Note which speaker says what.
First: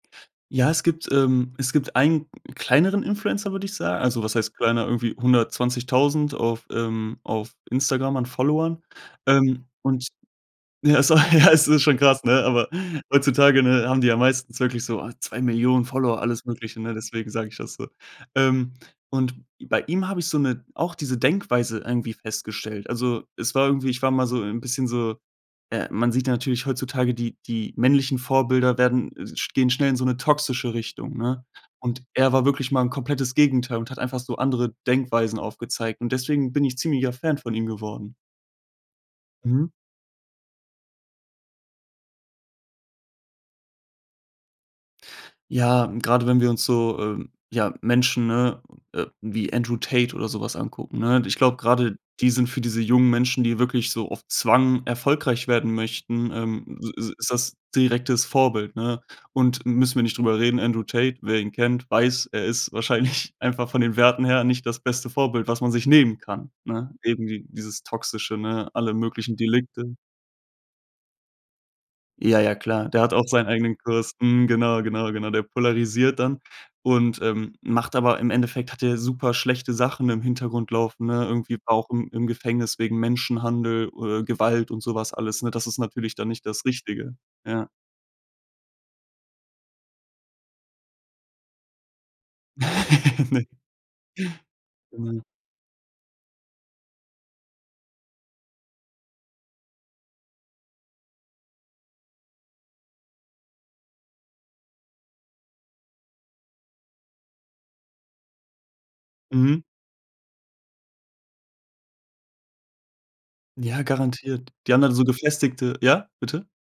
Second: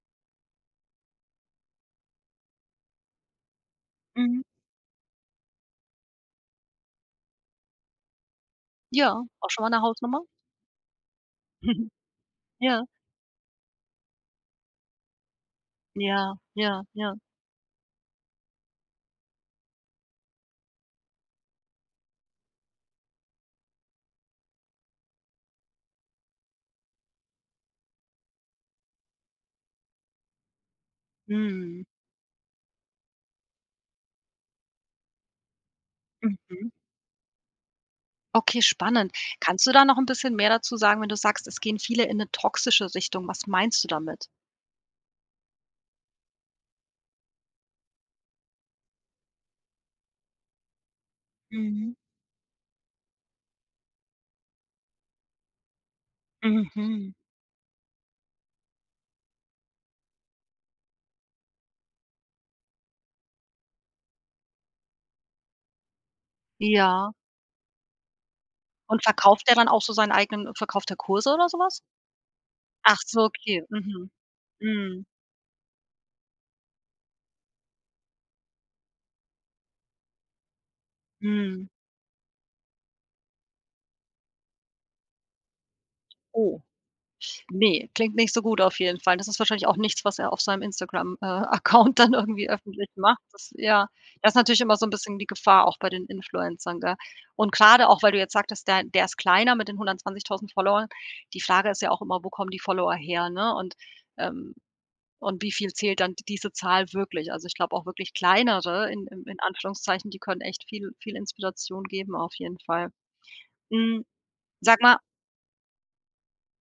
Speaker 1: Ja, es gibt ähm, es gibt einen kleineren Influencer, würde ich sa also was
Speaker 2: Mhm.
Speaker 1: heißt kleiner? Irgendwie 120.000 auf ähm, auf Instagram an Followern.
Speaker 2: Ja, auch schon
Speaker 1: Ähm,
Speaker 2: mal 'ne
Speaker 1: und
Speaker 2: Hausnummer.
Speaker 1: [unintelligible] ja, es ist schon krass, ne? Aber
Speaker 2: Ja.
Speaker 1: heutzutage, ne, haben die ja meistens wirklich so, oh, 2.000.000 Follower,
Speaker 2: Ja,
Speaker 1: alles Mögliche,
Speaker 2: ja,
Speaker 1: ne?
Speaker 2: ja.
Speaker 1: Deswegen sage ich das so. Ähm, und bei ihm habe ich so 'ne auch diese Denkweise irgendwie festgestellt. Also, es war irgendwie ich war mal so 'n, bisschen so äh, man sieht natürlich heutzutage, die die männlichen Vorbilder werden, äh, sch gehen schnell in so 'ne toxische Richtung, ne?
Speaker 2: Mhm.
Speaker 1: Und er war wirklich mal 'n komplettes Gegenteil und hat einfach so andere Denkweisen aufgezeigt. Und deswegen bin
Speaker 2: Mhm.
Speaker 1: ich ziemlicher Fan von ihm geworden.
Speaker 2: Okay, spannend. Kannst du
Speaker 1: Mhm.
Speaker 2: da noch bisschen mehr dazu sagen, wenn du sagst, es gehen viele in 'ne toxische Richtung? Was meinst du damit?
Speaker 1: Ja, gerade wenn wir uns so, ähm, ja, Menschen, ne, äh, wie Andrew Tate oder so was angucken, ne? Ich glaube,
Speaker 2: Mhm.
Speaker 1: gerade die sind für diese jungen Menschen, die wirklich so auf Zwang erfolgreich werden möchten, ähm, s s
Speaker 2: Mhm.
Speaker 1: ist das direktes Vorbild, ne? Und müssen wir nicht drüber reden, Andrew Tate, wer ihn kennt, weiß, er ist wahrscheinlich einfach von den Werten her nicht das beste Vorbild, was man sich nehmen kann, ne?
Speaker 2: Ja.
Speaker 1: Eben d dieses Toxische, ne? Alle
Speaker 2: Und
Speaker 1: möglichen
Speaker 2: verkauft der dann auch so
Speaker 1: Delikte.
Speaker 2: seinen eigenen äh, verkauft der Kurse oder so was?
Speaker 1: Ja, ja, klar.
Speaker 2: Ach
Speaker 1: Der hat
Speaker 2: so,
Speaker 1: auch seinen
Speaker 2: okay,
Speaker 1: eigenen
Speaker 2: mhm.
Speaker 1: Kurs. Mhm, genau,
Speaker 2: Mhm.
Speaker 1: genau, genau. Der polarisiert dann und, ähm, macht aber Im Endeffekt hat der super schlechte Sachen im Hintergrund laufen, ne? Irgendwie
Speaker 2: Mhm.
Speaker 1: war auch im im Gefängnis wegen Menschenhandel oder Gewalt und so was alles, ne? Das ist natürlich dann nicht
Speaker 2: Oh,
Speaker 1: das Richtige. Ja.
Speaker 2: ne, klingt nicht so gut auf jeden Fall. Das ist wahrscheinlich auch nichts, was er auf seinem Instagram, äh, Account dann irgendwie öffentlich macht.
Speaker 1: Ne.
Speaker 2: Das ja, das ist natürlich immer so 'n bisschen
Speaker 1: [unintelligible]
Speaker 2: die Gefahr auch bei den Influencern, gell? Und grade auch, weil du jetzt sagtest, der der ist kleiner mit den 120.000 Followern, die Frage ist ja auch immer, wo kommen die Follower her, ne, und, ähm und wie viel zählt dann d diese Zahl wirklich? Also, ich glaube auch wirklich kleinere in in in
Speaker 1: Mhm.
Speaker 2: Anführungszeichen, die können echt viel viel Inspiration geben auf jeden Fall.
Speaker 1: Ja,
Speaker 2: Mm,
Speaker 1: garantiert. Die
Speaker 2: sag
Speaker 1: haben dann
Speaker 2: mal
Speaker 1: so gefestigte ja, bitte?